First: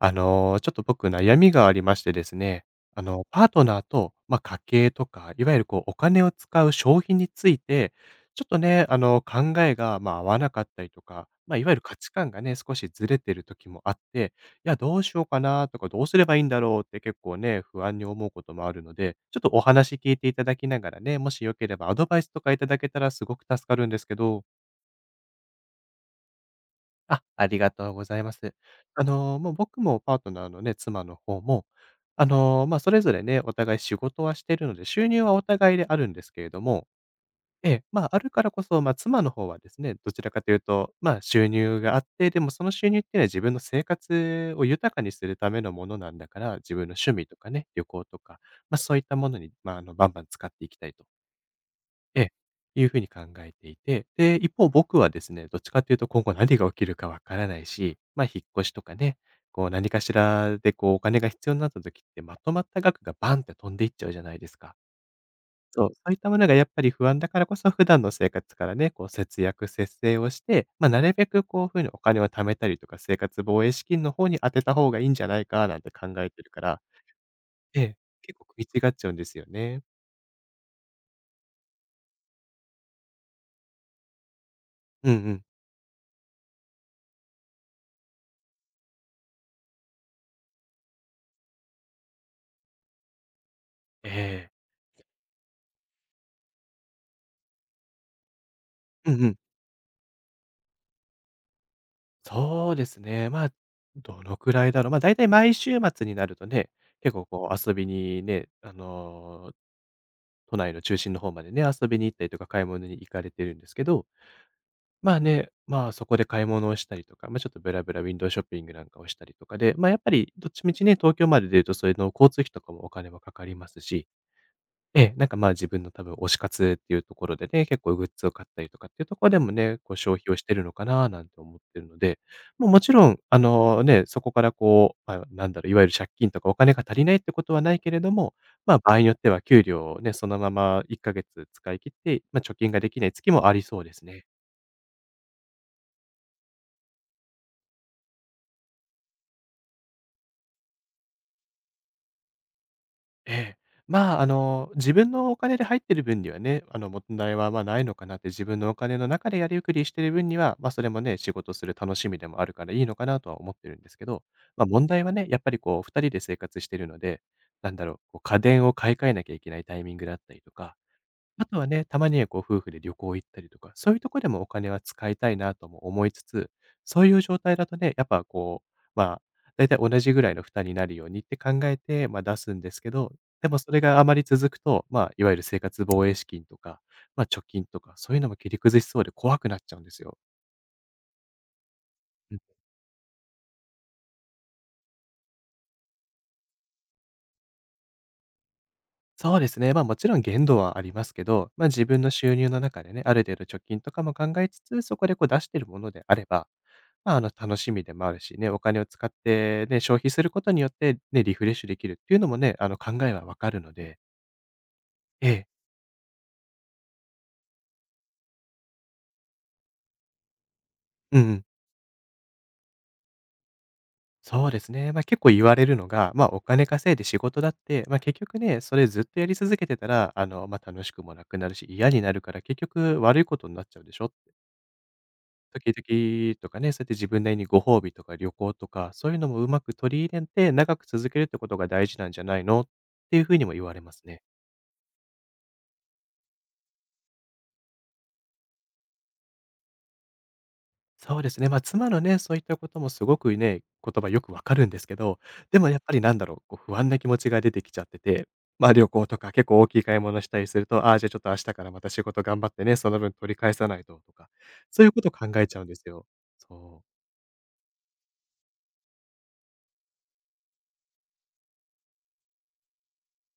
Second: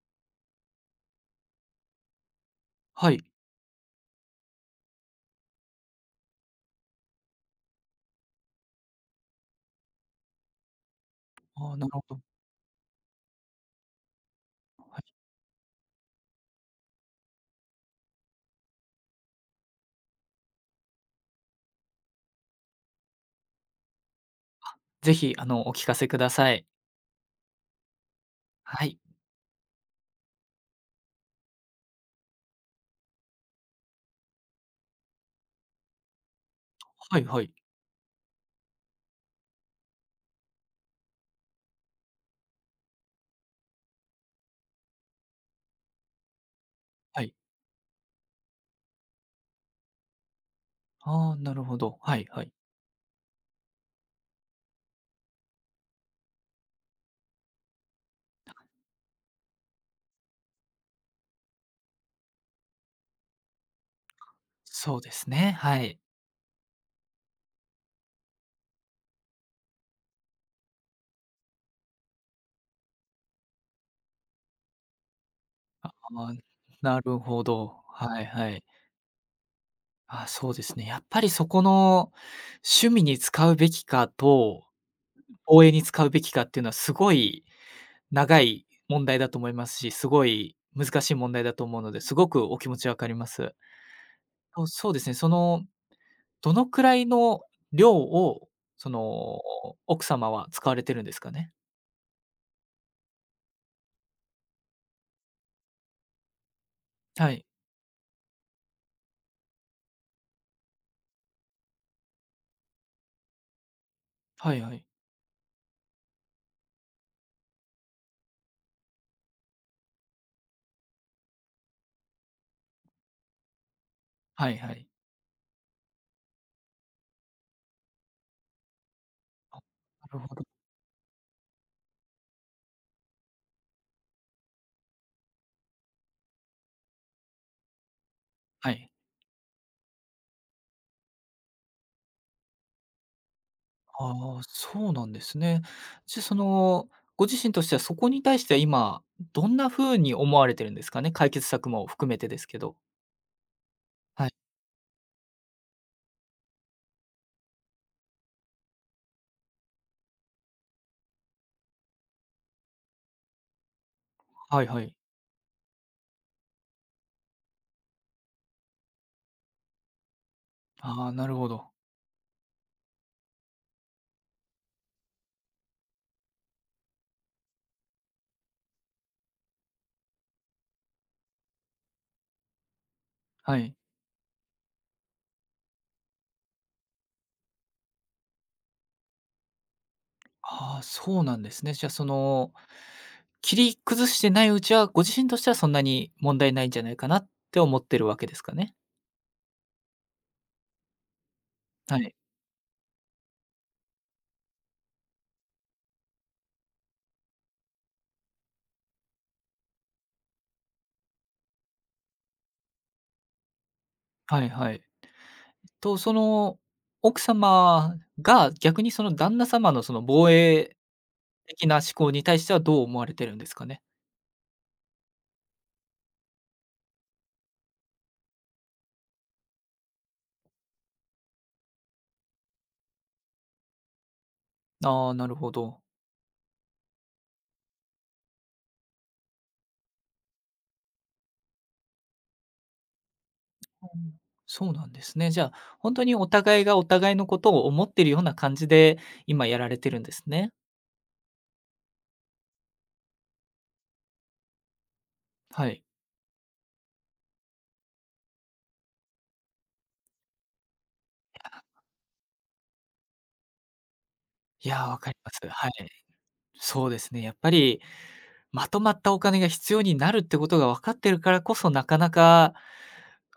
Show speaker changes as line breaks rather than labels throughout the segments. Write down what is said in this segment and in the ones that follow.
ちょっと僕悩みがありましてですね、
はい。
パートナーと、家計とか、いわゆるこうお金を使う消費について、ちょっとね、考えが、合わなかったりとか、いわ
ああ、
ゆる
なる
価
ほ
値
ど。
観がね、少しずれてる時もあって、いや、ど
は
うし
い。
ようかなとか、どうすればいいんだろうって結構ね、不安に思うこともあるので、ちょっとお話聞いていただきながらね、もしよければアドバイスとかいただけたらすごく助かるんですけど。
ぜひ、お聞かせください。
あ、ありがとうございます。
はい。
もう僕もパートナーのね、妻の方も、それぞれね、お互い仕事はしてるので、収入はお互いであるんですけれども、
はいはい。
あるからこそ、妻の方はですね、どちらかというと、収入があって、でもその収入っていうのは自分の生活を豊かにするためのものなんだから、自分の趣
は
味
い。
とかね、旅行とか、そういったものに、バンバン使っていきたいと。
ああ、なるほど。は
え
い
え、
はい。
いうふうに考えていて、で、一方僕はですね、どっちかというと今後何が起きるかわからないし、ま、引っ越しとかね、こう何かしらでこうお金が必要になった時って、まとまった額がバンって飛んでいっちゃうじゃないですか。
そうですね、は
そう、
い。
そういったものがやっぱり不安だからこそ、普段の生活からね、こう節約節制をして、ま、なるべくこういうふうにお金を貯めたりとか、生活防衛資金の方に当てた方がいいんじゃないかなん
あ
て考え
あ、
てるから、
なるほど。
ええ、
はい
結構
は
食
い。
い違っちゃうんですよね。
ああ、そうですね。やっぱりそこの趣味に使うべきかと、
うんうん。
応援に使うべきかっていうのはすごい長い問題だと思いますし、すごい難しい問題だと思うので、すごくお気持ちわかります。
ええ。
そうですね、そのどのくらいの量を、そ
うんうん。
の、奥様は使われてるんですかね？
そうですね。どのくらいだろう。だいたい毎週末になるとね、結構
はい。
こう遊びにね、都内の中心の方までね、遊びに行ったりとか買い物に行かれてるんですけど、
はいはい。
まあね、そこで買い物をしたりとか、ちょっとブラブラウィンドウショッピングなんかをしたりとかで、やっぱりどっちみちね、東京まで出るとそれの交通費とかもお金もかかりますし、
はいはい。
なんか、自分の多分推し活っていうところでね、結構グッズを買ったりとかっていうところでも
あ、
ね、こう消
なる
費
ほ
をし
ど。
てるのかななんて思ってるので、もうもちろん、ね、そこからこう、なんだろう、いわゆる借金とかお金が足りないってことはないけれども、
はい。
場合によっては給料をね、そのまま1ヶ月使い切って、貯金ができない月もありそうですね。
ああ、そうなんですね。じゃ、その、ご自身としてはそこに対しては今、どんな風に思われてるんですかね？解決策も含めてですけど。
ええ。
はい。
自分のお金で入ってる分にはね、問題はまあないのかなって、自分のお金の中でやりくりしてる分には、それもね、仕事する楽しみでもあるからいいのかなとは思ってるんですけど、
はいは
問
い。
題はね、やっぱりこう2人で生活してるので、なんだろう、こう家電を買い替えなきゃいけないタイミングだったりとか、
ああ、なる
あ
ほ
とは
ど。
ね、たまにはこう夫婦で旅行行ったりとか、そういうとこでもお金は使いたいなとも思いつつ、そういう状態だとね、やっぱこう、まあ、だいたい同じぐらいの負担になるようにって考えて、出すんですけど、で
は
もそ
い。
れがあまり続くと、いわゆる生活防衛資金とか、貯金とか、そういうのも切り崩しそうで怖くなっちゃうんですよ。
ああ、そうなんですね。じゃあ、そ
うん。
の、切り崩してないうちは、ご自身としてはそんなに問題ないんじゃないかなって思ってるわけですかね？
そうですね、ま、もちろん限度はありますけど、ま、自
は
分の
い。
収入の中でね、ある程度貯金とかも考えつつ、そこでこう出してるものであれば、楽しみでもあるしね、お金を使ってね、消費することによって、ね、リフレッシュできるっていうのもね、考えはわかるので、
はいはい。
ええ、
と、その奥様が逆にその旦那様のその防衛
うんうん、
的な思考に対してはどう思われてるんですかね？
そうですね。結構言われるのが、お金稼いで仕事だって、結局ね、それずっとやり続けてたら、楽しくもなくなるし、嫌になるから、結局悪いことになっちゃうでしょって。
ああ、なるほ
時
ど。
々とかね、そうやって自分なりにご褒美とか旅行とか、そういうのもうまく取り入れて、長く続けるってことが大事なんじゃないのっていうふうにも言われま
う
す
ん、
ね。
そうなんですね。じゃあ、本当にお互いがお互いのことを思ってるような感じで、今やられてるんですね。
そうですね。妻のね、そういったこともすごくね、言葉よくわかるんですけど、で
は
もやっ
い。
ぱりなんだろう、こう不安な気持ちが出てきちゃってて、ま、旅行とか結構大きい買い物したりすると、ああ、じゃあちょっと明日からまた仕事頑張ってね、その分取り返さないととか、
いや
そう
ー、
いう
わ
こと
か
を
り
考
ます。
えちゃうん
はい。
ですよ。そ
そう
う。
ですね、やっぱりまとまったお金が必要になるってことが分かってるからこそ、なかなか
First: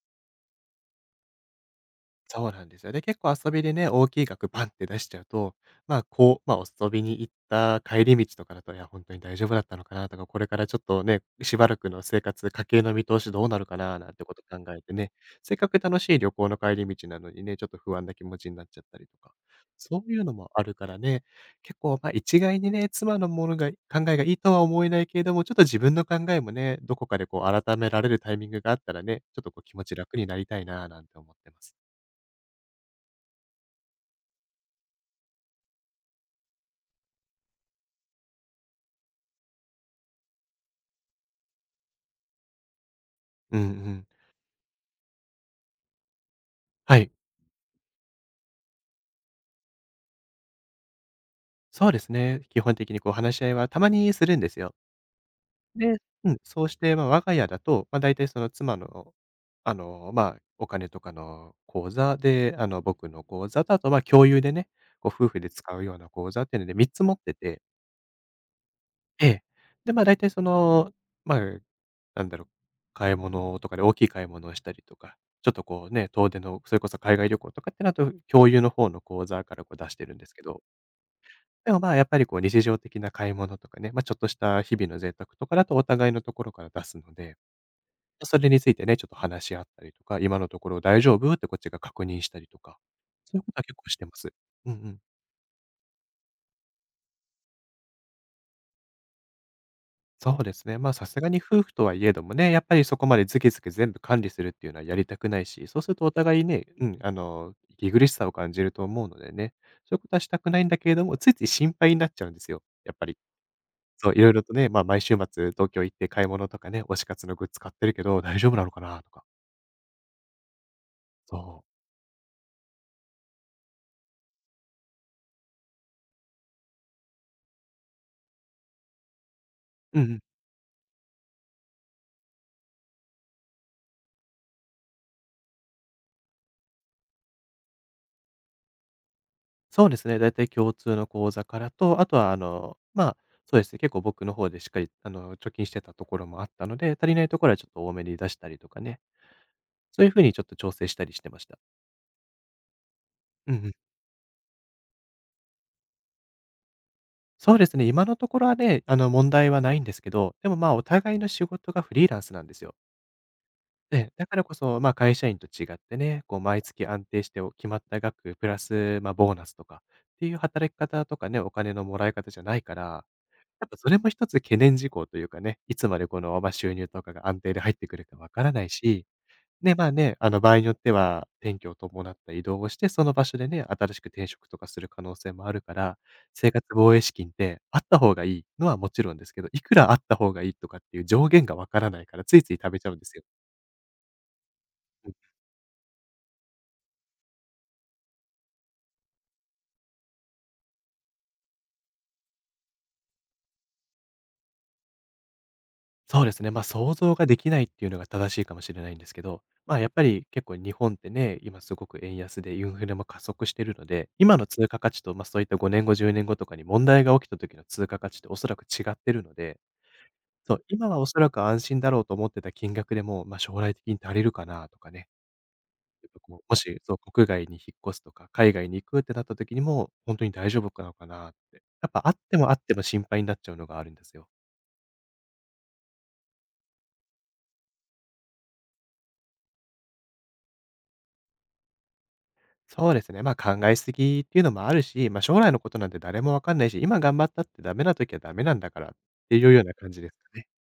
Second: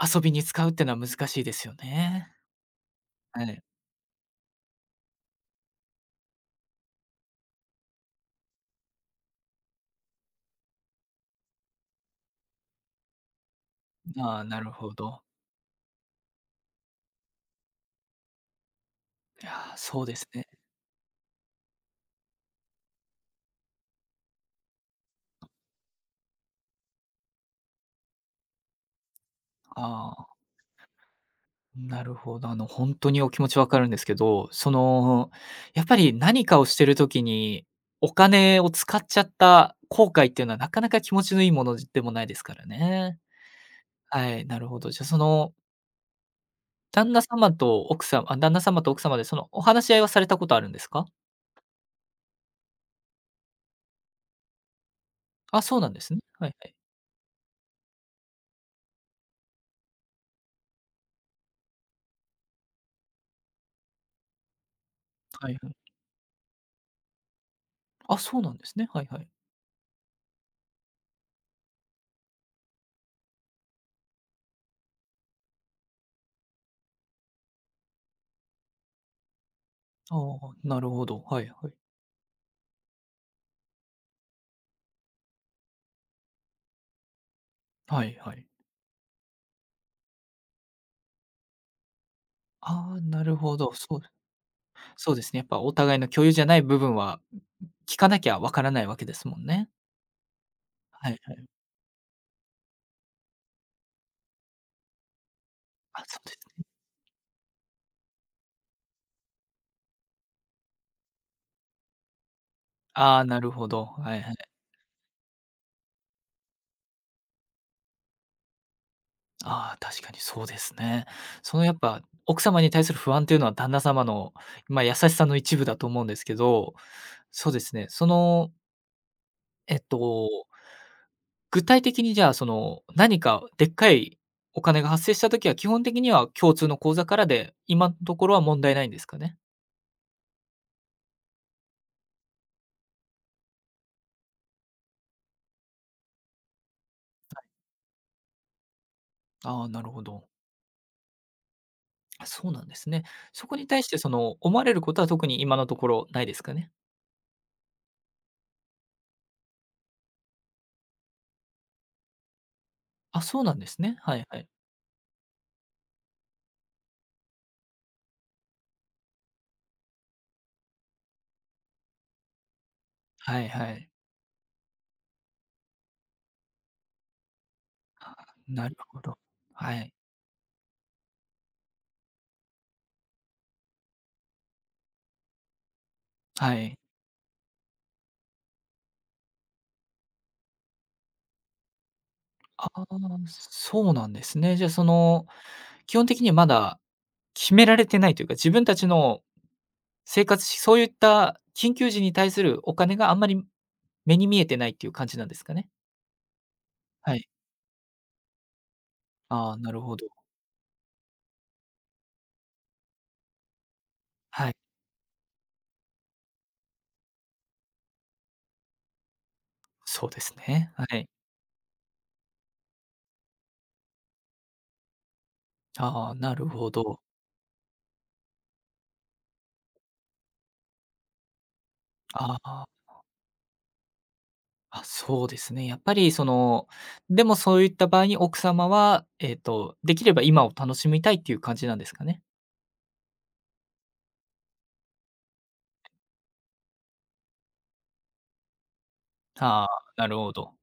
遊びに使うってのは難しいですよね。
そうなんですよ。で、結構
は
遊
い。
びでね、大きい額バンって出しちゃうと、遊びに行った帰り道とかだと、いや、本当に大丈夫だったのかなとか、これからちょっとね、しばらくの生活、家計の見通しどうなるかななんてこ
あ
と
あ、な
考
る
え
ほ
てね、
ど。
せっかく楽しい旅行の帰り道なのにね、ちょっと不安な気持ちになっちゃったりとか、
いや、そ
そ
う
う
で
いう
す
の
ね。
もあるからね、結構、一概にね、妻のものが、考えがいいとは思えないけれども、ちょっと自分の考えもね、どこかでこう、改められるタイミングがあったらね、ちょっとこう、気持ち楽
あ
に
あ、
なりたいななんて思ってます。
なるほど。本当にお気持ち分かるんですけど、その、やっぱり何かをしてる時に、お金を使っちゃった後悔っていうのはなかなか気持ちのいいものでもないですからね。
うんうん。
はい、なるほど。じゃあ、その、
はい。
旦那様と奥様で、その、お話し合いはされたことあるんですか？
そうですね。基本的にこう話し合いはたまにするんですよ。
あ、そうなん
で、
ですね。
うん、
はい
そ
は
う
い。
して、我が家だと、大体その妻の、お金とかの口座で、僕の口座と、あと、共有でね、こう夫婦
は
で
いは
使う
い。
ような口座っていうので3つ持ってて、
あ、そうなんですね。はいは
え
い。
え。で、大体その、まあ、なんだろう、買い物とかで大きい買い物をしたりとか、ちょっとこうね、遠出の、それこそ海外旅行とかってなると、共有の方の口座からこう出してる
あ
んです
あ、
けど
なるほど。はいはい。
でも、やっぱりこう日常的な買い物とかね、ま、ちょっとした日々の贅沢とかだとお互いのところから出すので、
はい
ま
は
そ
い。
れについてね、ちょっと話し合ったりとか、今のところ大丈夫ってこっちが確認したりとか、
ああ、な
そ
る
ういうこ
ほ
とは
ど。
結構
そ
し
う
てます。うんうん。
そうですね、やっぱお互いの共有じゃない部分は、聞かなきゃわからないわけですもんね。
そうですね。ま、あさ
はい
すが
は
に
い。
夫婦とはいえどもね、やっぱりそこまでずキずキ全部管理するっていうのはやりたくないし、そうする
あ、
とお
そうで
互い
すね。
ね、うん、息苦しさを感じると思うのでね、そういうことはしたくないんだけれども、ついつい心配になっちゃうんですよ、やっぱ
あ
り。
あ、なるほど。
そう、
は
い
い
ろ
は
いろと
い。
ね、まあ、毎週末東京行って買い物とかね、推し活のグッズ買ってるけど、大丈夫なのかなとか。
ああ、確かにそうですね。そ
そ
のや
う。
っぱ奥様に対する不安というのは旦那様の、まあ、優しさの一部だと思うんですけど、そうですね、その、えっ
うんうん。
と、具体的にじゃあその、何かでっかいお金が発生したときは、基本的には共通の口座からで、今のところは問題ないんですかね？
そうですね、だいたい共通の口座からと、あとはまあ、そうですね、結構僕の方でしっかり貯金してたところもあったので、足りないところはちょっと多めに出したりとかね、
ああ、なるほ
そういう風
ど。
にちょっと調整したりしてました。
あ、そうなんですね。そ
うん
こ
う
に
ん。
対してその、思われることは特に今のところないですかね？
そうですね、今のところはね、問題はないんですけど、でも、まあ、お互いの仕事がフリーランスなんですよ。
あ、そうなんですね。
ええ、
はい
だか
は
ら
い。
こそ、まあ、会社員と違ってね、こう毎月安定してお決まった額プラス、まあ、ボーナスとかっていう働き方とかね、お金のもらい方じゃないから、
はい
やっ
は
ぱそ
い。
れも一つ懸念事項というかね、いつまでこの、まあ、収入とかが安定で入ってくるかわからな
な
い
るほ
し、
ど。は
ね、ま
い。
あね、場合によっては、転居を伴った移動をして、その場所でね、新しく転職とかする可能性もあるから、生
は
活
い。
防衛資金ってあった方がいいのはもちろんですけど、いくらあった方がいいとかっていう上限がわからないから、ついつい
あ
食べ
あ、
ちゃうんですよ。
そうなんですね。じゃあその、基本的にはまだ決められてないというか、自分たちの生活しそういった緊急時に対するお金があんまり目に見えてないっていう感じなんですかね？
そうですね。ま、想像
はい。
ができないっていうのが正しいかもしれないんですけど、
ああ、な
ま
る
あ、やっ
ほ
ぱ
ど。
り結構日本ってね、今すごく円安でインフレも加速してるので、今の
はい。
通貨価値と、ま、そういった5年後、10年後とかに問題が起きた時の通貨価値っておそらく違ってるので、
そうです
そう、
ね。は
今はお
い。
そらく安心だろうと思ってた金額でも、ま、将来的に足りるかなとかね、や
あ
っ
あ、
ぱ
な
こう、
る
も
ほ
し、そう、
ど。
国外に引っ越すとか、海外に行くってなった時にも、本当に大丈夫なのかなって、やっぱあって
あ
もあっ
あ。
ても心配になっちゃうのがあるんですよ。
あ、そうですね。やっぱりその、でもそういった場合に奥様は、できれば今を楽しみたいっていう感じなんですかね？
そうですね。ま、あ考えすぎっていうのもあるし、ま、将来のことなんて誰もわかんないし、今頑張ったってダメな時はダメなんだからっていうよ
あ
う
あ、
な感じ
な
です
る
か
ほ
ね。
ど。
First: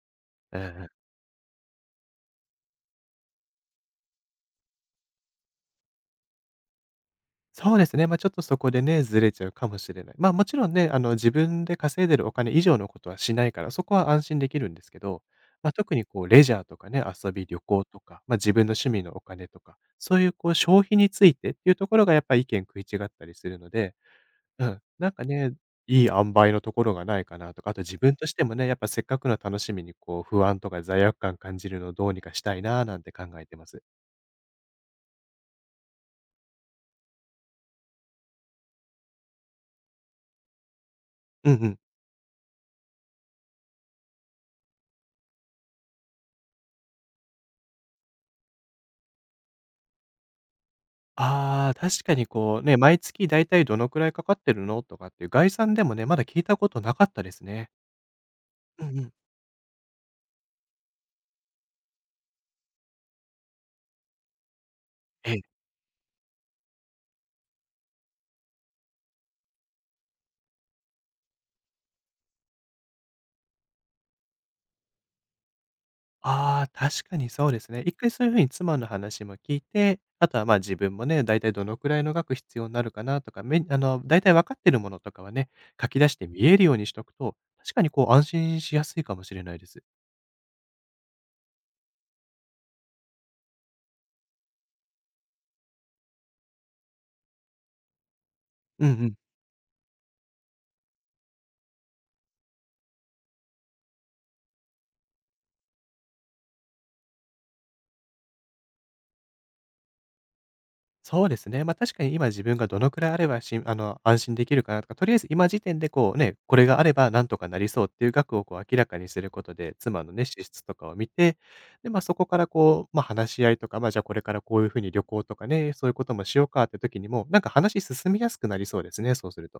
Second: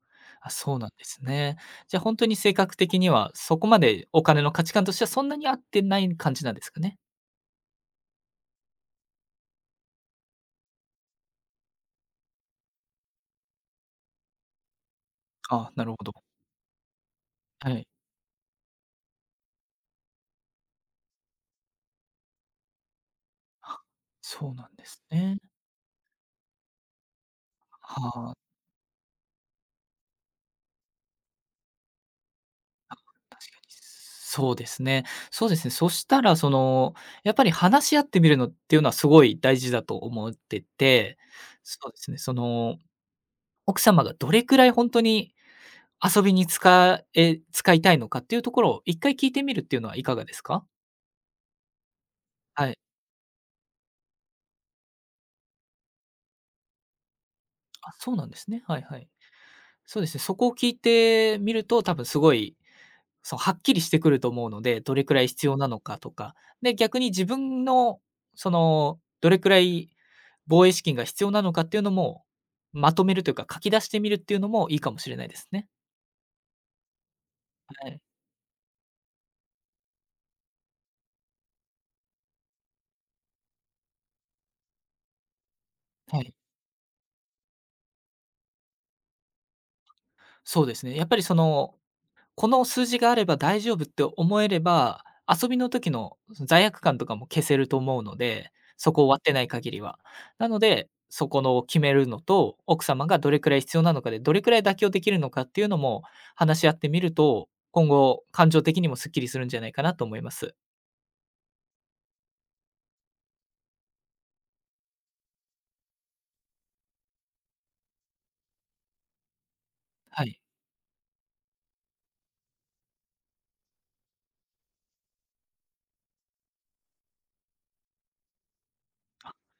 あ、
うんう
そうなん
ん。
ですね。じゃ、あ本当に性格的には、そこまでお金の価値観としてはそんなに合ってない感じなんですかね？
そうですね、ま、あちょっとそこでね、ずれちゃうかもしれない。ま、あもちろんね、自分で稼いでるお金以上のことはしないから、そこは安心できるんですけど、
ああ、
ま、
なる
特
ほ
に
ど。
こうレジャーとかね、遊び、旅
は
行
い。
とか、ま、自分の趣味のお金とか、そういうこう消費についてっていうところがやっぱり意見食い違ったりするの
あ、
で、
そう
う
なん
ん、
です
なんか
ね。
ね、いい塩梅のところがないかなとか、あと自分と
はあ、
してもね、やっぱせっかくの楽しみにこう不安とか罪悪感感じるのをどうにかしたいななんて考
確
えて
かに。
ます。
そうですね。そうですね。そしたらその、やっぱり話し合ってみるのっていうのはすごい大事だと思ってて、
うんう
そ
ん。
うですね、その奥様がどれくらい本当に遊びに使え使いたいのかっていうところを一回聞いてみるっていうのはいかがですか？
ああ、確かにこう
は
ね、
い。
毎月だいたいどのくらいかかってるのとかっていう概算でもね、まだ聞いたことなかったですね。
あ、そうなんですね。はい
う
は
んう
い。
ん。
そうですね、そこを聞いてみると、多分すごい、そのはっきりしてくると思うので、どれくらい
え
必
え。
要なのかとか。で、逆に自分のその、どれくらい防衛資金が必要なのかっていうのも、まとめるというか、書き出してみるっていうのもいいかもしれないですね。
ああ、確かにそうですね。
は
一
い。
回そういう風に妻の話も聞いて、あとは、ま、あ自分もね、だいたいどのくらいの額必要になるかなとか、めあの、だいたい分かってるものとかはね、書き出し
は
て
い。
見えるようにしとくと、確かにこう安心しやすいかもしれないです。
そうですね。やっぱりそのこの数字があれば大丈夫って思えれば、遊びの時の罪悪感とかも消せると思うので、
うんう
そこを
ん。
割ってない限りは。なので、そこの決めるのと、奥様がどれくらい必要なのかで、どれくらい妥協できるのかっていうのも話し合ってみると、今後感情的にもすっきりするんじゃないかなと思います。
そうですね。ま、確かに今自分がどのくらいあれば、しあの、安心できるかなとか、とりあえず今時点でこうね、これがあればなんとかなりそうっていう額をこう明らかにすることで、妻の
は
ね、支
い。
出とかを見て、で、ま、そこからこう、ま、話し合いとか、ま、じゃあこれからこういうふうに旅行とかね、そういうこともしようかって時にも、なんか話進みやすくなりそうですね、そうすると。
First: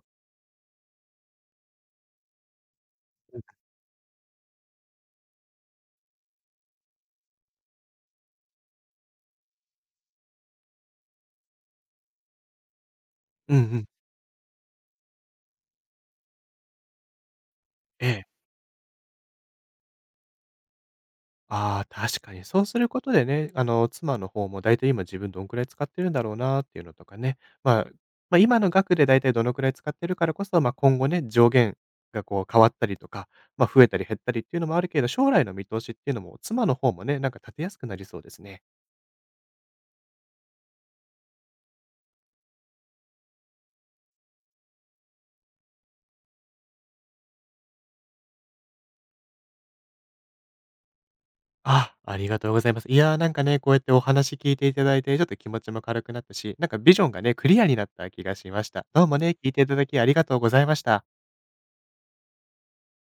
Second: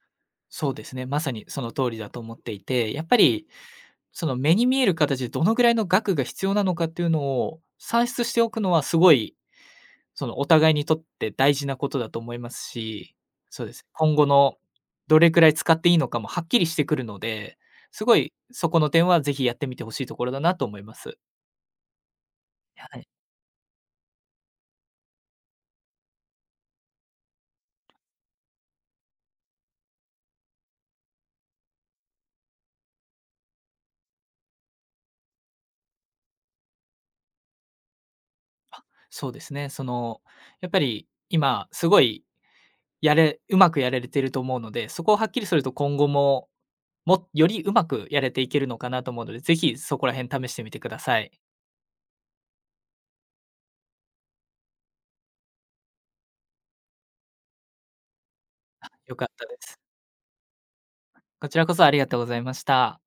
そうですね。まさにその通りだと思っていて、やっぱりその目に見える形でどのぐらいの額が必要なのかっていうのを算出しておくのはすごいそのお互いにとって大事なことだと思いますし、
うんう
そうですね。
ん。
今後のどれくらい使っていいのかもはっきりしてくるので、す
え
ご
え。
いそこの点はぜひやってみてほしいところだなと思います。
ああ、確かに。そうする
は
こ
い。
とでね、妻の方もだいたい今自分どんくらい使ってるんだろうなっていうのとかね。まあ、まあ、今の額でだいたいどのくらい使ってるからこそ、ま、今後ね、上限がこう変わったりとか、ま、増えたり減ったりっていうのもあるけれど、将来の見通しっていうのも妻の方もね、なんか立てやすくなりそうですね。
そうですね。その、やっぱり今すごいやれうまくやられてると思うので、そこをはっきりすると今後も、もよりうまくやれていけるのかなと思うので、ぜひそこら辺試してみてください。
ああ、ありがとうございます。いやー、なんかね、こうやってお話聞いていただいて、ちょっと気持ちも軽くなったし、なんかビジョンがね、クリアになった気がしました。どう
良
も
かっ
ね、
た
聞い
で
ていた
す。
だきありがとうございました。
こちらこそありがとうございました。